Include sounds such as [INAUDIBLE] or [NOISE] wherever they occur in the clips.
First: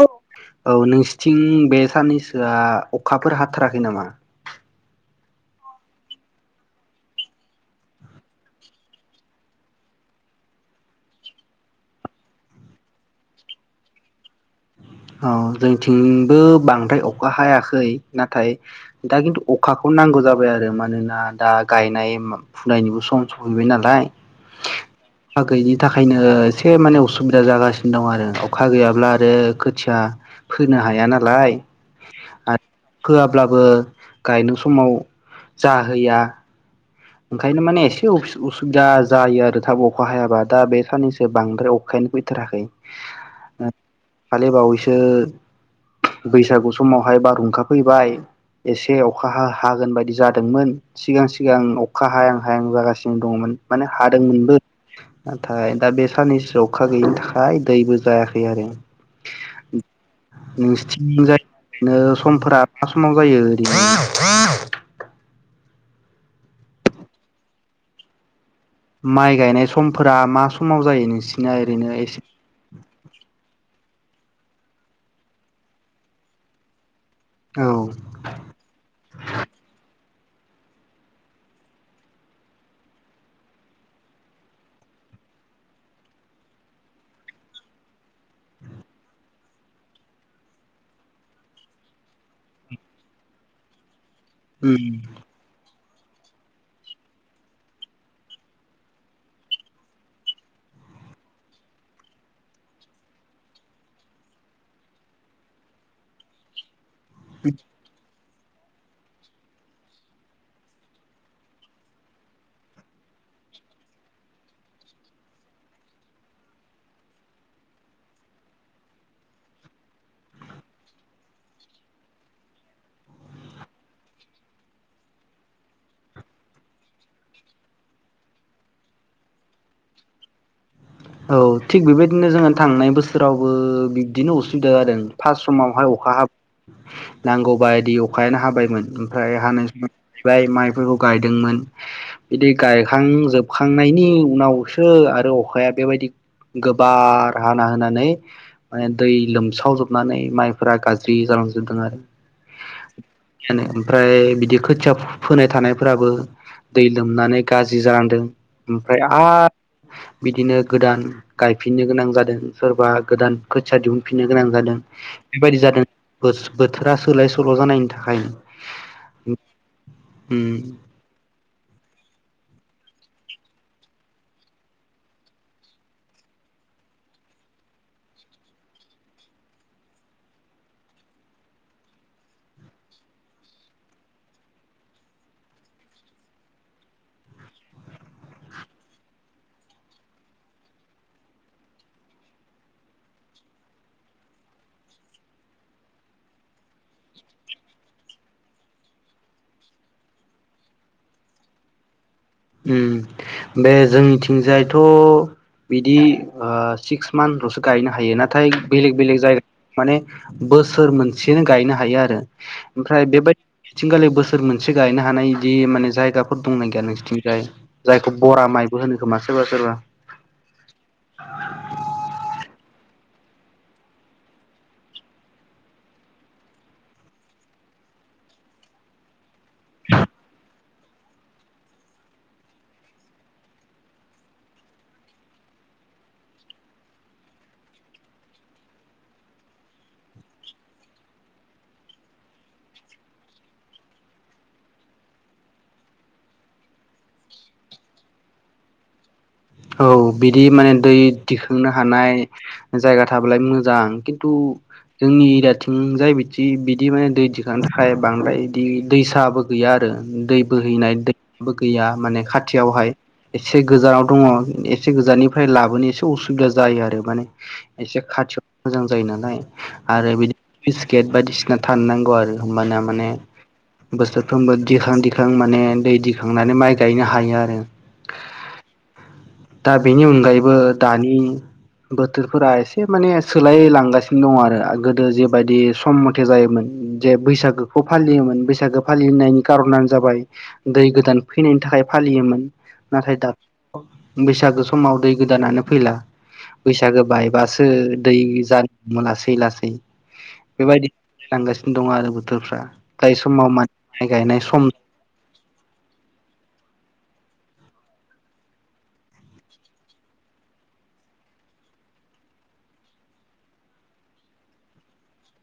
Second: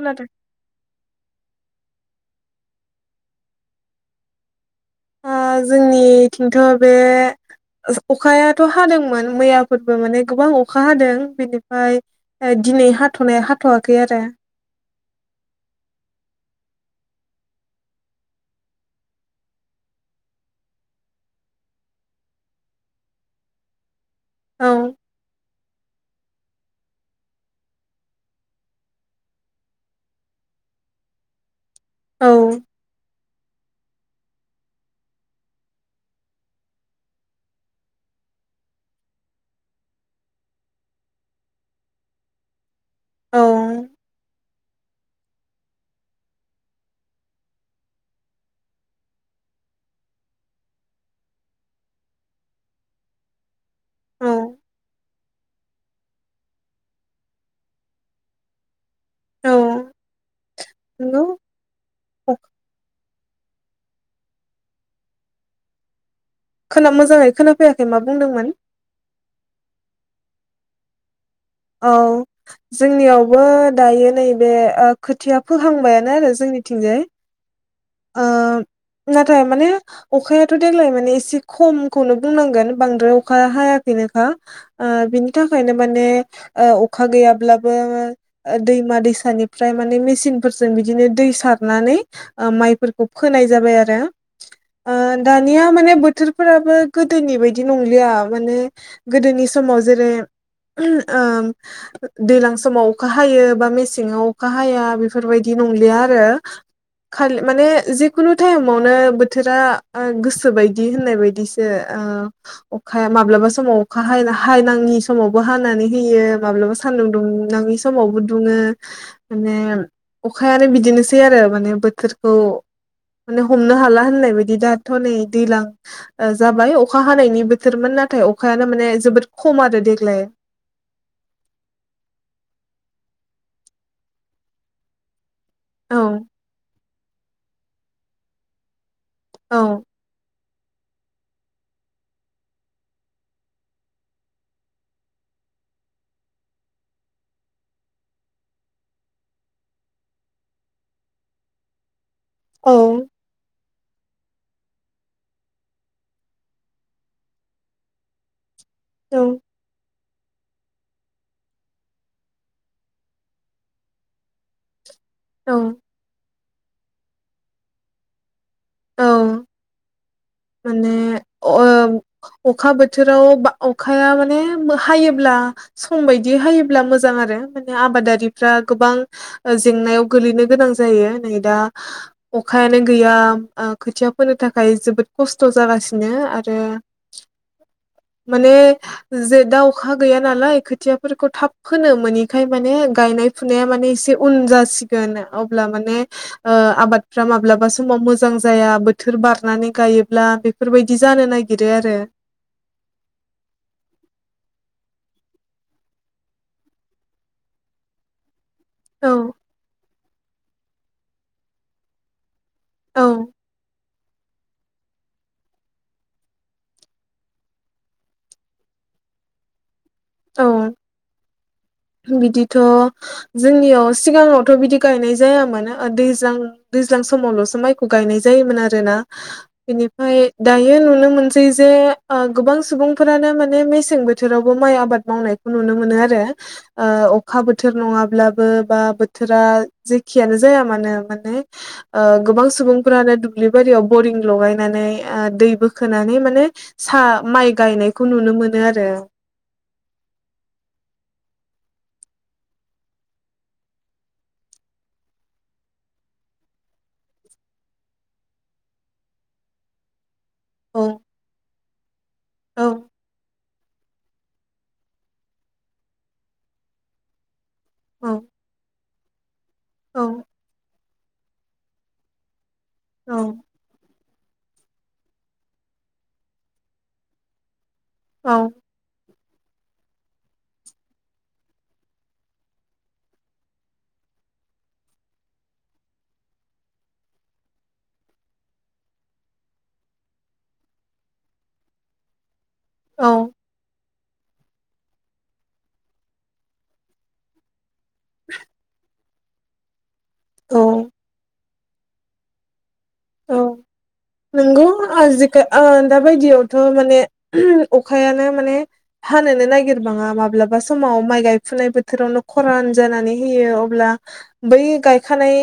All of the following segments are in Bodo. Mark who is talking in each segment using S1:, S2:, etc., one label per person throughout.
S1: औ औ नोंसिथिं बे साननैसोआ अखाफोर हाथाराखै नामा
S2: ओ जोंनिथिंथ' बे अखायाथ' हादोंमोन मैयाफोरबो माने गोबां अखा हादों बेनिफ्राय दिनै हाथ'नाया हाथ'वाखै आरो
S1: औ जोंथिंबो बांद्राय अखा हायाखै नाथाय दा खिन्थु अखाखौ नांगौ जाबाय आरो मानोना दा गायनाय फुनायनिबो सम सफैबाय नालाय
S2: औ
S1: अखा गैयिनि थाखायनो एसे माने असुबिदा जागासिनो दं आरो अखा गैयाब्ला आरो खोथिया फोनो हाया नालाय
S2: औ
S1: आर फोआब्लाबो गायनो समाव जाहैया ओंखायनो माने एसे उसु उसुबिदा जायो आरो थाब अखा हायाबा दा बे साननैसो बांद्राय अखायानो फैथाराखै
S2: औ
S1: ओ दाखालि बावैसो ओ बैसागु समावहाय बारहुंखा फैबाय एसे अखा हा हा हागोन बायदि जादोंमोन सिगां सिगां अखा हायां हायां जागासिनो दङमोन माने
S2: औ
S1: हादोंमोनबो नाथाय दा बे साननैसोआव अखा गैयिनि थाखाय दैबो जायाखै आरो
S2: औ नंगौ
S1: नोंसिथिंजाय ओ समफोरा मा समाव जायो [INAUDIBLE]
S2: खोना मोजाङै खोनाफैयाखै मा बुंदोंमोन
S1: माइ गायनाय समफोरा मा समाव जायो नोंसि
S2: औ जोंनियावबो दायो नैबे ओ खोथिया फोहांबायानो आरो जोंनिथिंजाय।
S1: औ
S2: ओ नाथाय माने अखायाथ' देग्लाय माने एसे खमखौनो बुंनांगोन बांद्राय अखाया हायाखैनोखा ओ बिनि थाखायनो माने ओ अखा गैयाब्लाबो ओ दैमा दैसानिफ्राय माने मेसिनफोरजों बिदिनो दै सारनानै ओ माइ फोरखौ फोनाय जाबाय आरो। ओ दानिया माने बोथोरफोराबो गोदोनि बायदि नंलिया माने गोदोनि समाव जेरै ओ दैज्लां समाव अखा हायो बा मेसेङाव अखा हाया बेफोरबायदि नंलिया आरो। माने जि खुनु टाइमावनो बोथोरा ओ गोसो बायदि होननाय बायदिसो ओ अखाया माब्लाबा समाव अखा हाला हायनाङि समावबो हानानै होयो माब्लाबा सान्दुं दुंनाङि समावबो दुङो माने अखायानो बिदिनोसै आरो माने बोथोर खौ माने हमनो हाला होननाय बायदि दाथ' नै दैज्लां ओ जाबाय अखा हानायनि बोथोरमोन नाथाय अखायानो माने जोबोद खम आरो देग्लाय।
S1: औ थिग बेबायदिनो जोङो थांनाय बोसोरावबो बिब्दिनो असुबिदा जादों। फास समावहाय
S2: औ
S1: अखा हाब नांगौ। बायदि अखायानो हाबायमोन। ओमफ्राय
S2: औ
S1: हानाय सम [INAUDIBLE] बाय माइ फोरखौ गायदोंमोन बिदि गायखांजोबखांनायनि उनावसो आरो अखाया बेबायदि गोबार हाना होनानै माने दै लोमसावजोबनानै माइफोरा गाज्रि जालांजोबदों आरो।
S2: औ
S1: नो ओमफ्राय बिदि खोथिया फोनाय थानायफोराबो दै लोमनानै गाज्रि जालांदों। ओमफ्राय
S2: औ
S1: आ बिदिनो गोदान गायफिननो गोनां जादों सोरबा गोदान खोथिया दिहुनफिननो गोनां जादों। बेबायादि जादों गोस बोथोरा सोलाय सोल' जानायनि थाखाय
S2: औ माने अओ अखा बोथोराव बा अखाया माने हायोब्ला सम बायदि हायोब्ला मोजां आरो माने आबादारिफ्रा गोबां ओ जेंनायाव गोलैनो गोनां जायो नै दा अखायानो गैया ओ खोथिया फोनो थाखाय जोबोद खस्थ' जागासिनो आरो माने जे दा अखा गैया नालाय खोथियाफोरखौ थाब फोनो मोनैखाय माने गायनाय फुनाया माने एसे उन जासिगोन अब्ला माने ओ आबादफ्रा माब्लाबा समाव मोजां जाया बोथोर बारनानै गायो ब्ला बेफोरबायदि जानो नागिरो आरो।
S1: उम बे जोंनिथिंजायथ' बिदि ओ सिक्स मानल'सो गायनो हायो नाथाय
S2: औ
S1: बेलेग-बेलेग जायगा माने बोसोर मोनसेनो गायनो हायो आरो। ओमफ्राय
S2: औ
S1: बेबायदि थिंगालि बोसोर मोनसे सो गायनो हानाय बिदि माने जायगाफोर दंना गैया नोंसिनिथिं जाय जायखौ बरा माइबो होनो खोमा सोरबा सोरबा।
S2: औ बिदिथ' जोंनियाव सिगाङावथ' बिदि गायनाय जायामोन ओ दैज्लां-दैज्लां समावल'सो माइखौ गायनाय जायोमोन आरोना बिनिफ्राय दायो नुनो मोनसै जे ओ गोबां सुबुंफोरानो माने मेसें बोथोरावबो माइ आबाद मावनायखौ नुनो मोनो आरो ओ अखा बोथोर नङाब्लाबो बा बोथोरा जेखियानो जाया मानो माने ओ गोबां सुबुंफ्रानो दुब्लि बारियाव बरिं लगायनानै ओ दै बोखोनानै माने सा माइ गायनायखौ नुनो मोनो आरो।
S1: औ बिदि माने दै दिखांनो हानाय जायगा थाबालाय मोजां खिन्थु जोंनि एरियाथिं जाय बिदि-बिदि माने दै दिखांनो थाखाय बांद्राय बिदि दैसाबो गैया आरो। दै बोहैनाय
S2: औ
S1: दै बो गैया माने
S2: औ
S1: खाथियावहाय एसे गोजानाव दङ। एसे गोजाननिफ्राय लाबोनो एसे उसुबिदा जायो आरो माने एसे
S2: औ
S1: खाथियाव मोजां जायो नालाय आरो
S2: औ
S1: बिदिनो बिस्केट बायदिसिना थानोनांगौ आरो। होनबाना माने
S2: औ
S1: बोसोरफ्रोमबो दिखां दिखां माने दै दिखांनानै माइ गायनो हायो आरो।
S2: औ।
S1: दा बेनि अनगायैबो दानि बोथोरफोरा एसे माने सोलायलांगासिनो दङ आरो। गोदो जेबायदि सम मथे जायोमोन जे बैसागोखौ फालियोमोन बैसागो फालिनायनि कार'नानो जाबाय दै गोदान फैनायनि थाखाय फालियोमोन। नाथाय
S2: औ
S1: दा बैसागो समाव दै गोदानानो फैला बैसागो बायबासो दै जानो लासै लासै बेबायदि
S2: औ
S1: लांगासिनो दं आरो बोथोरफ्रा। जाय
S2: औ
S1: समाव माइ गायनाय
S2: नंगौ
S1: सम
S2: आजिखा आ दाबायदियावथ' माने अखायानो माने हानोनो नागिरबाङा माब्लाबा समाव माइ गायफुनाय बोथोरावनो खरान जानानै होयो अब्ला बै गायखानाय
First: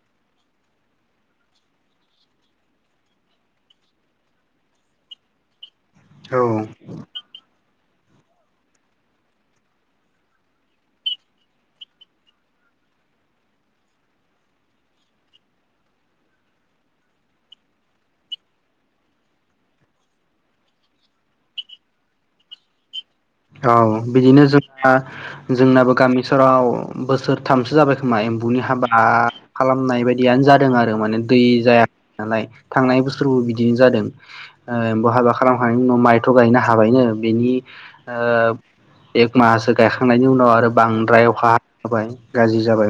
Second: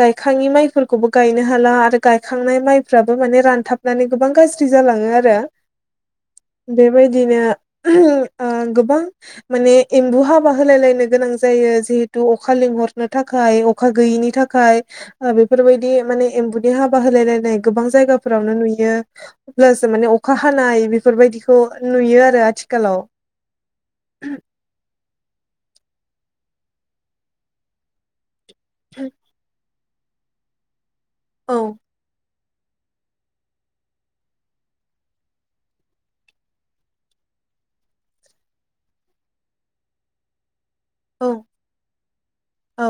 S2: गायखाङि माइफोरखौबो गायनो हाला आरो गायखांनाय माइफ्राबो माने रानथाबनानै गोबां गाज्रि जालाङो आरो।
S1: औ
S2: बेबायदिनो ओ गोबां माने एम्बु हाबा होलायलायनो गोनां जायो जिहेतु अखा लिंहरनो थाखाय अखा गैयिनि थाखाय बेफोरबायदि माने एम्बु नि हाबा होलाय लायनाय गोबां जायगाफोरावनो नुयो। अब्लासो माने अखा हानाय बेफोरबायदिखौ नुयो आरो आथिखालाव।
S1: औ बिदिनो जोंना जोंनाबो गामि ओनसोलाव बोसोरथामसो जाबाय खोमा एम बुनि हाबा खालाम नाय बायदियानो जादों आरो आरो माने दै
S2: औ
S1: जायाखै नालाय। थांनाय बोसोरबो बिदिनो जादों ओ हाबा खालामखांनायनि उनाव माइथ' गायनो हाबायनो बेनि ओ एक मासो गायखांनायनि उनाव आरो बांद्राय
S2: औ
S1: अखा हाना होबाय गाज्रि जाबाय
S2: औ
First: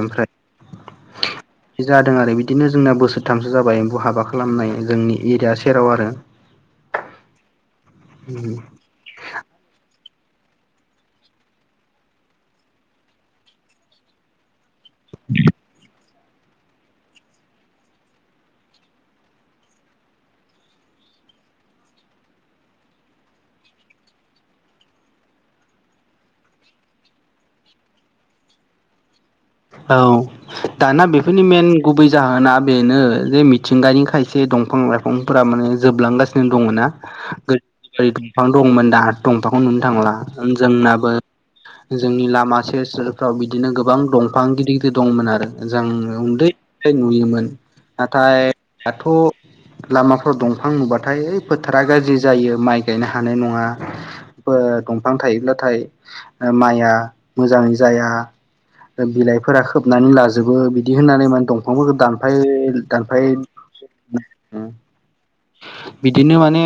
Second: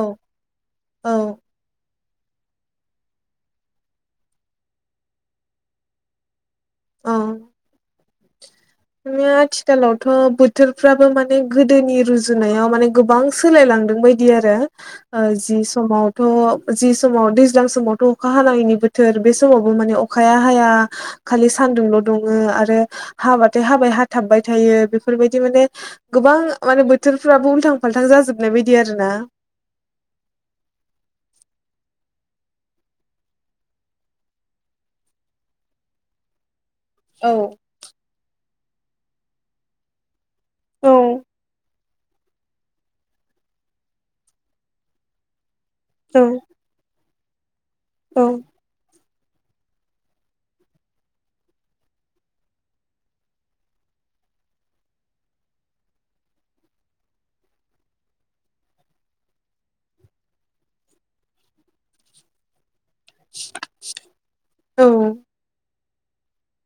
S2: औ
S1: ओमफ्राय। जादों आरो बिदिनो जोंना बोसोरथामसो जाबाय एम्फौ हाबा खालामनाय जोंनि एरिया सेराव आरो।
S2: औ। बिदिनो आथिखालाव थ' बोथोरफ्राबो माने गोदोनि रुजुनायाव माने गोबां सोलायलांदों बायदि आरो। ओ जि समाव थ' जि समाव दैज्लां समावथ' अखा हानायनि बोथोर बे समावबो माने अखाया हाया। खालि सान्दुंल' दुङो आरो हाबाथाय हाबाय हाथाबबाय थायो बेफोरबायदि माने गोबां माने बोथोरफ्राबो उल्थां फाल्थां जाजोबनाय बायदि आरो ना।
S1: औ दाना बेफोरनि मेन गुबै जाहोना बेनो जे मिथिंगानि खायसे दंफां लाइफांफोरा माने जोबलांगासिनो दङ ना।
S2: औ
S1: [UNINTELLIGIBLE] बिफां दंमोन दाथ' दंफांखौनो नुनो थांला
S2: औ
S1: जोंनाबो जोंनि लामा सेर सेरफ्राव बिदिनो गोबां दं फां गिदिर गिदिर दंमोन आरो मोजां
S2: औ
S1: उन्दै नुयोमोन
S2: औ
S1: नाथाय दाथ' लामाफ्राव दंफां नुबाथाय ओ फोथारा गाज्रि जायो माइ गायनो हानाय नङा दंफां थायोब्लाथाय माइआ मोजाङै जाया बिलाइफोरा खोबनानै लाजोबो बिदि होननानै माने दंफांफोरखौ दानफाय दानफाय
S2: औ
S1: बिदिनो माने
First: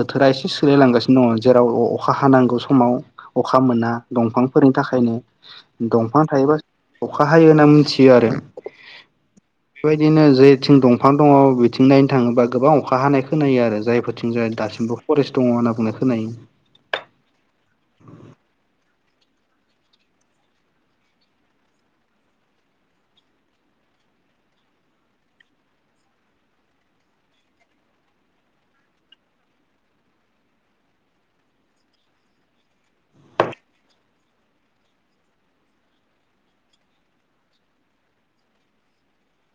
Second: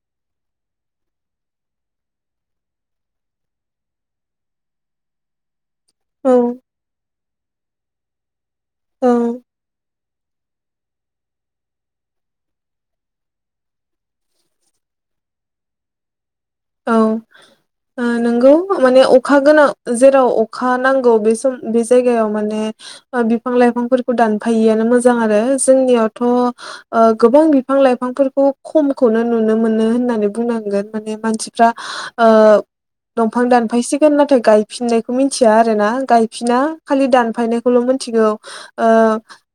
S1: बोथोरा एसे सोलायलांगासिनो दङ जेराव अखा हानांगौ समाव अखा मोना दंफांफोरनि थाखायनो दंफां
S2: औ
S1: थायोबा अखा हायो होनना मिथियो आरो
S2: औ
S1: बेबायदिनो जेथिं दंफां दङ बिथिं नायनो थाङोबा गोबां अखा हानाय खोनायो आरो जायफोरथिं जाय दासिमबो फरेस्ट दङ होनना बुंनाय खोनायो
S2: औ ओ नोंगौ माने अखा गोनां जेराव अखा नांगौ बे सम बे जायगायाव माने बिफां लाइफांफोरखौ दानफायिआनो मोजां आरो जोंनियावथ' गोबां बिफां लाइफांफोरखौ खमखौनो नुनो मोनो होननानै बुंनांगोन माने मानसि फ्रा ओ दंफां दानफायसिगोन नाथाय गायफिननायखौ मिथिया आरोना गायफिना खालि दानफायनायखौल' मिथिगौ ओ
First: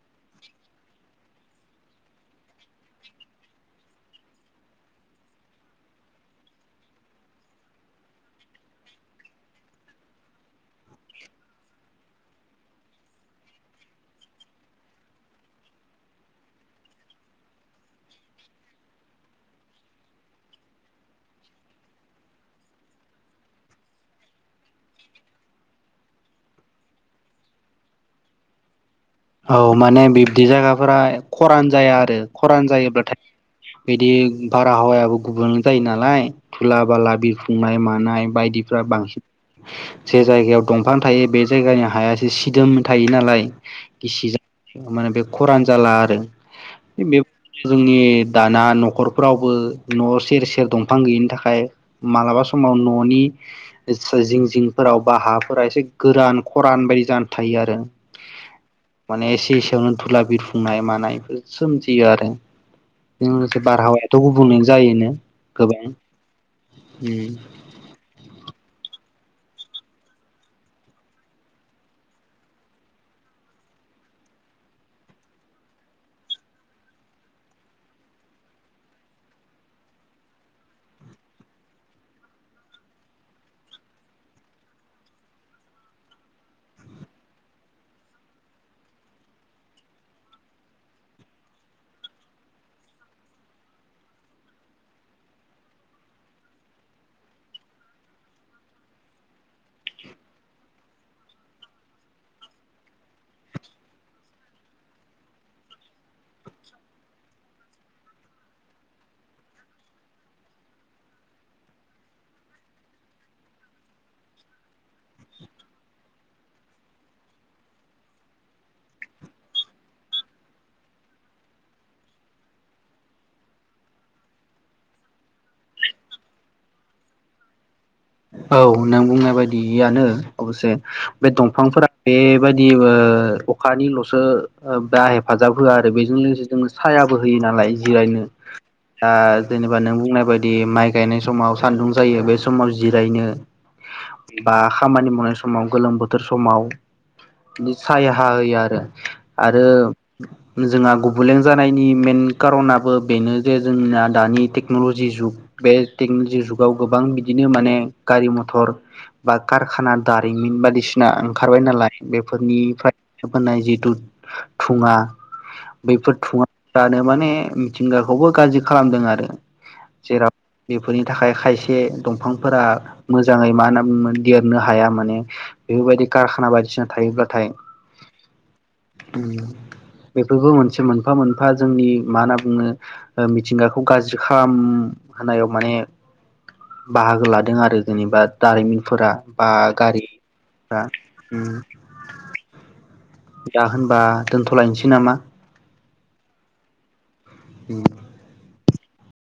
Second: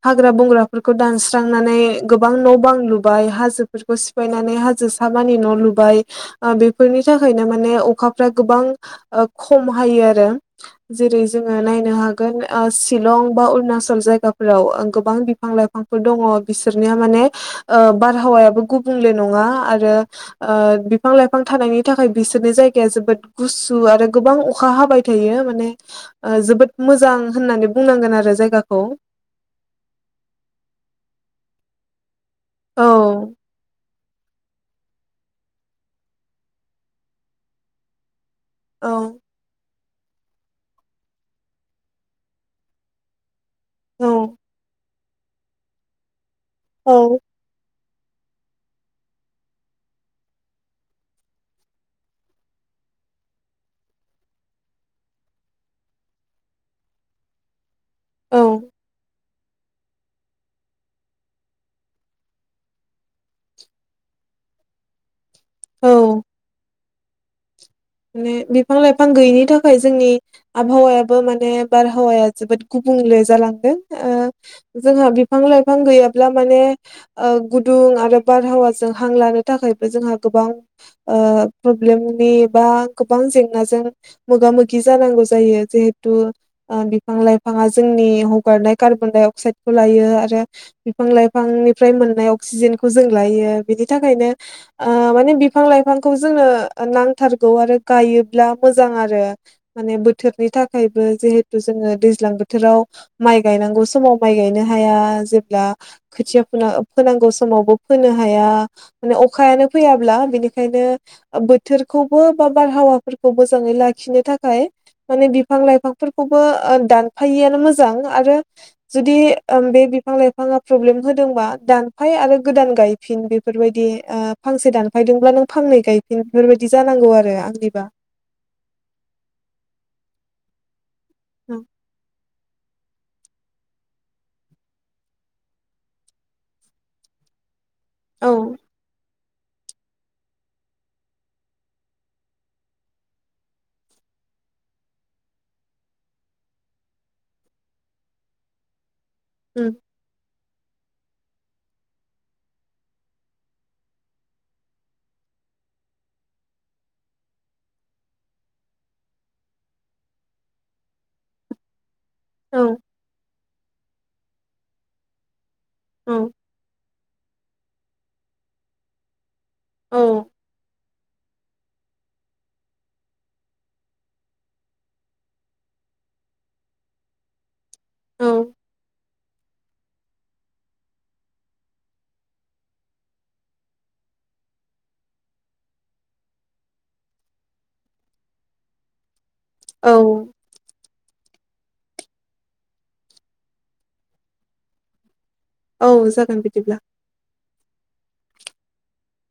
S2: हाग्रा बंग्राफोरखौ दानस्रांनानै गोबां न' बां लुबाय हाजोफोरखौ सिफायनानै हाजो साबानि न' लुबाय ओ बे बेफोरनि थाखायनो माने अखाफ्रा गोबां खम हायो आरो जेरै जोङो नायनो हागोन सिलं बा अरुणाचल जायगाफोराव गोबां बिफां लाइफांफोर दङ बिसोरनिया माने ओ बारहावायाबो गुबुंले नङा आरो ओ बिफां लाइफां बिफां थानायनि थाखाय बिसोरनि जायगाया जोबोद गुसु आरो गोबां अखा हाबाय थायो माने ओ जोबोद मोजां होननानै बुंनांगोन आरो जायगाखौ।
S1: औ माने बिब्दि जायगाफोरा खरान जाया आरो खरान
S2: औ
S1: जायोब्लाथाय बिदि बारहावायाबो गुबुंले जायो नालाय खुला बाला बिरफुंनाय मानाय। बायदिफ्रा
S2: औ
S1: बांसिन जे जायगायाव दंफां थायो बे जायगानि हायासो सिदोम थायो नालाय गिसि
S2: औ
S1: जा बे
S2: औ
S1: जोंनि दाना न'खरफोरावबो न' सेर सेर दंफां गैयिनि थाखाय मालाबा समाव न'नि जिं जिंफोराव बा हाफोरा एसे गोरान खरान बायदि जानानै थायो आरो
S2: औ
S1: माने एसे एसेयावनो धुला बिरफुंनाय मानाय बेफोर सोमजियो आरो बेजों लोगोसे बारहावायाथ' गुबुंले जायोनो। गोबां
S2: औ
S1: उम
S2: माने लाइफां बिफां गैयिनि थाखाय जोंनि आबहावायाबो माने बारहावाया जोबोद गुबुंले जालांदों ओ जोंहा बिफां लाइफां गैयाब्ला माने गुदुं आरो बारहावाजों हां लानो थाखायबो जों गोबां ओ प्रब्लेमनि बा गोबां जेंनाजों मोगा-मोगि जानांगौ जायो जिहेथु बिफां-लाइफाङा जोंनि हगारनाय कार्बन डाइ अक्साइदखौ लायो आरो बिफां-लाइफांनिफ्राय मोननाय अक्सिजेनखौ जों लायो बेनि थाखायनो माने बिफां लाइफांखौ जोंनो नांथारगौ आरो गायोब्ला मोजां आरो माने बोथोरनि थाखायबो जिहेथु जोङो दैज्लां बोथोराव माइ गायनांगौ समाव माइ गायनो हाया जेब्ला खोथिया फो फोनांगौ समावबो फोनो हाया माने अखायानो फैयाब्ला बिनिखायनो बोथोरखौबो बा बारहावाफोरखौ मोजाङै लाखिनो थाखाय माने बिफां लाइफांफोरखौबो दानफायैआनो मोजां आरो जुदि बे बिफां लाइफाङा प्रब्लेम होदोंबा दानफाय आरो गोदान गायफिन बेफोरबायदि ओ फांसे दानफायदोंब्ला नों फांनै गायफिन बेफोरबायदि जानांगौ आरो आंनिबा।
S1: औ नों बुंनाय बायदियानो अबसे बे दंफांफोरा बे बेबायदि ओ अखानिल'सो बा हेफाजाब होआ आरो बेजों लोगोसे जों सायाबो होयो नालाय। जिरायनो
S2: औ
S1: आ जेनेबा नों बुंनाय बायदि माइ गायनाय समाव सान्दुं जायो बे समाव जिरायनो बा खामानि मावनाय समाव गोलोम बोथोर समाव बि सायहा होयो आरो आरो
S2: उम
S1: जोंहा गुबुंलें जानायनि मेन कार'नाबो बेनो जे जोंना दानि टेक्न'लजि जुग बे टेक्न'लजि जुगाव गोबां बिदि नो माने गारि मथर बा कारखाना दारिमिन बायदिसिना ओंखारबाय नालाय।
S2: औ
S1: बेफोरनिफ्राय होनाय जिथु धुङा बैफोर
S2: औ
S1: धुवा या माने मिथिंगाखौबो गाज्रि खालामदों आरो
S2: औ
S1: जेराव बे बेफोरनि थाखाय खायसे दंफांफोरा मोजाङै मा होनो देरनो हाया माने बेफोरबायदि कारखाना बायदिसिना थायोब्लाथाय।
S2: औ
S1: बेफोरबो मोनसे मोनफा मोनफा जोंनि मा होनना बुङो मिथिंगाखौ गाज्रि खालामहोयाव माने बाहागो लादों आरो जेनेबा दारिमिनफोरा बा
S2: औ
S1: गारिफ्रा उम दा होनबा दोनथ'लायनोसै नामा?
S2: औ जागोन बिदिब्ला।
S1: उम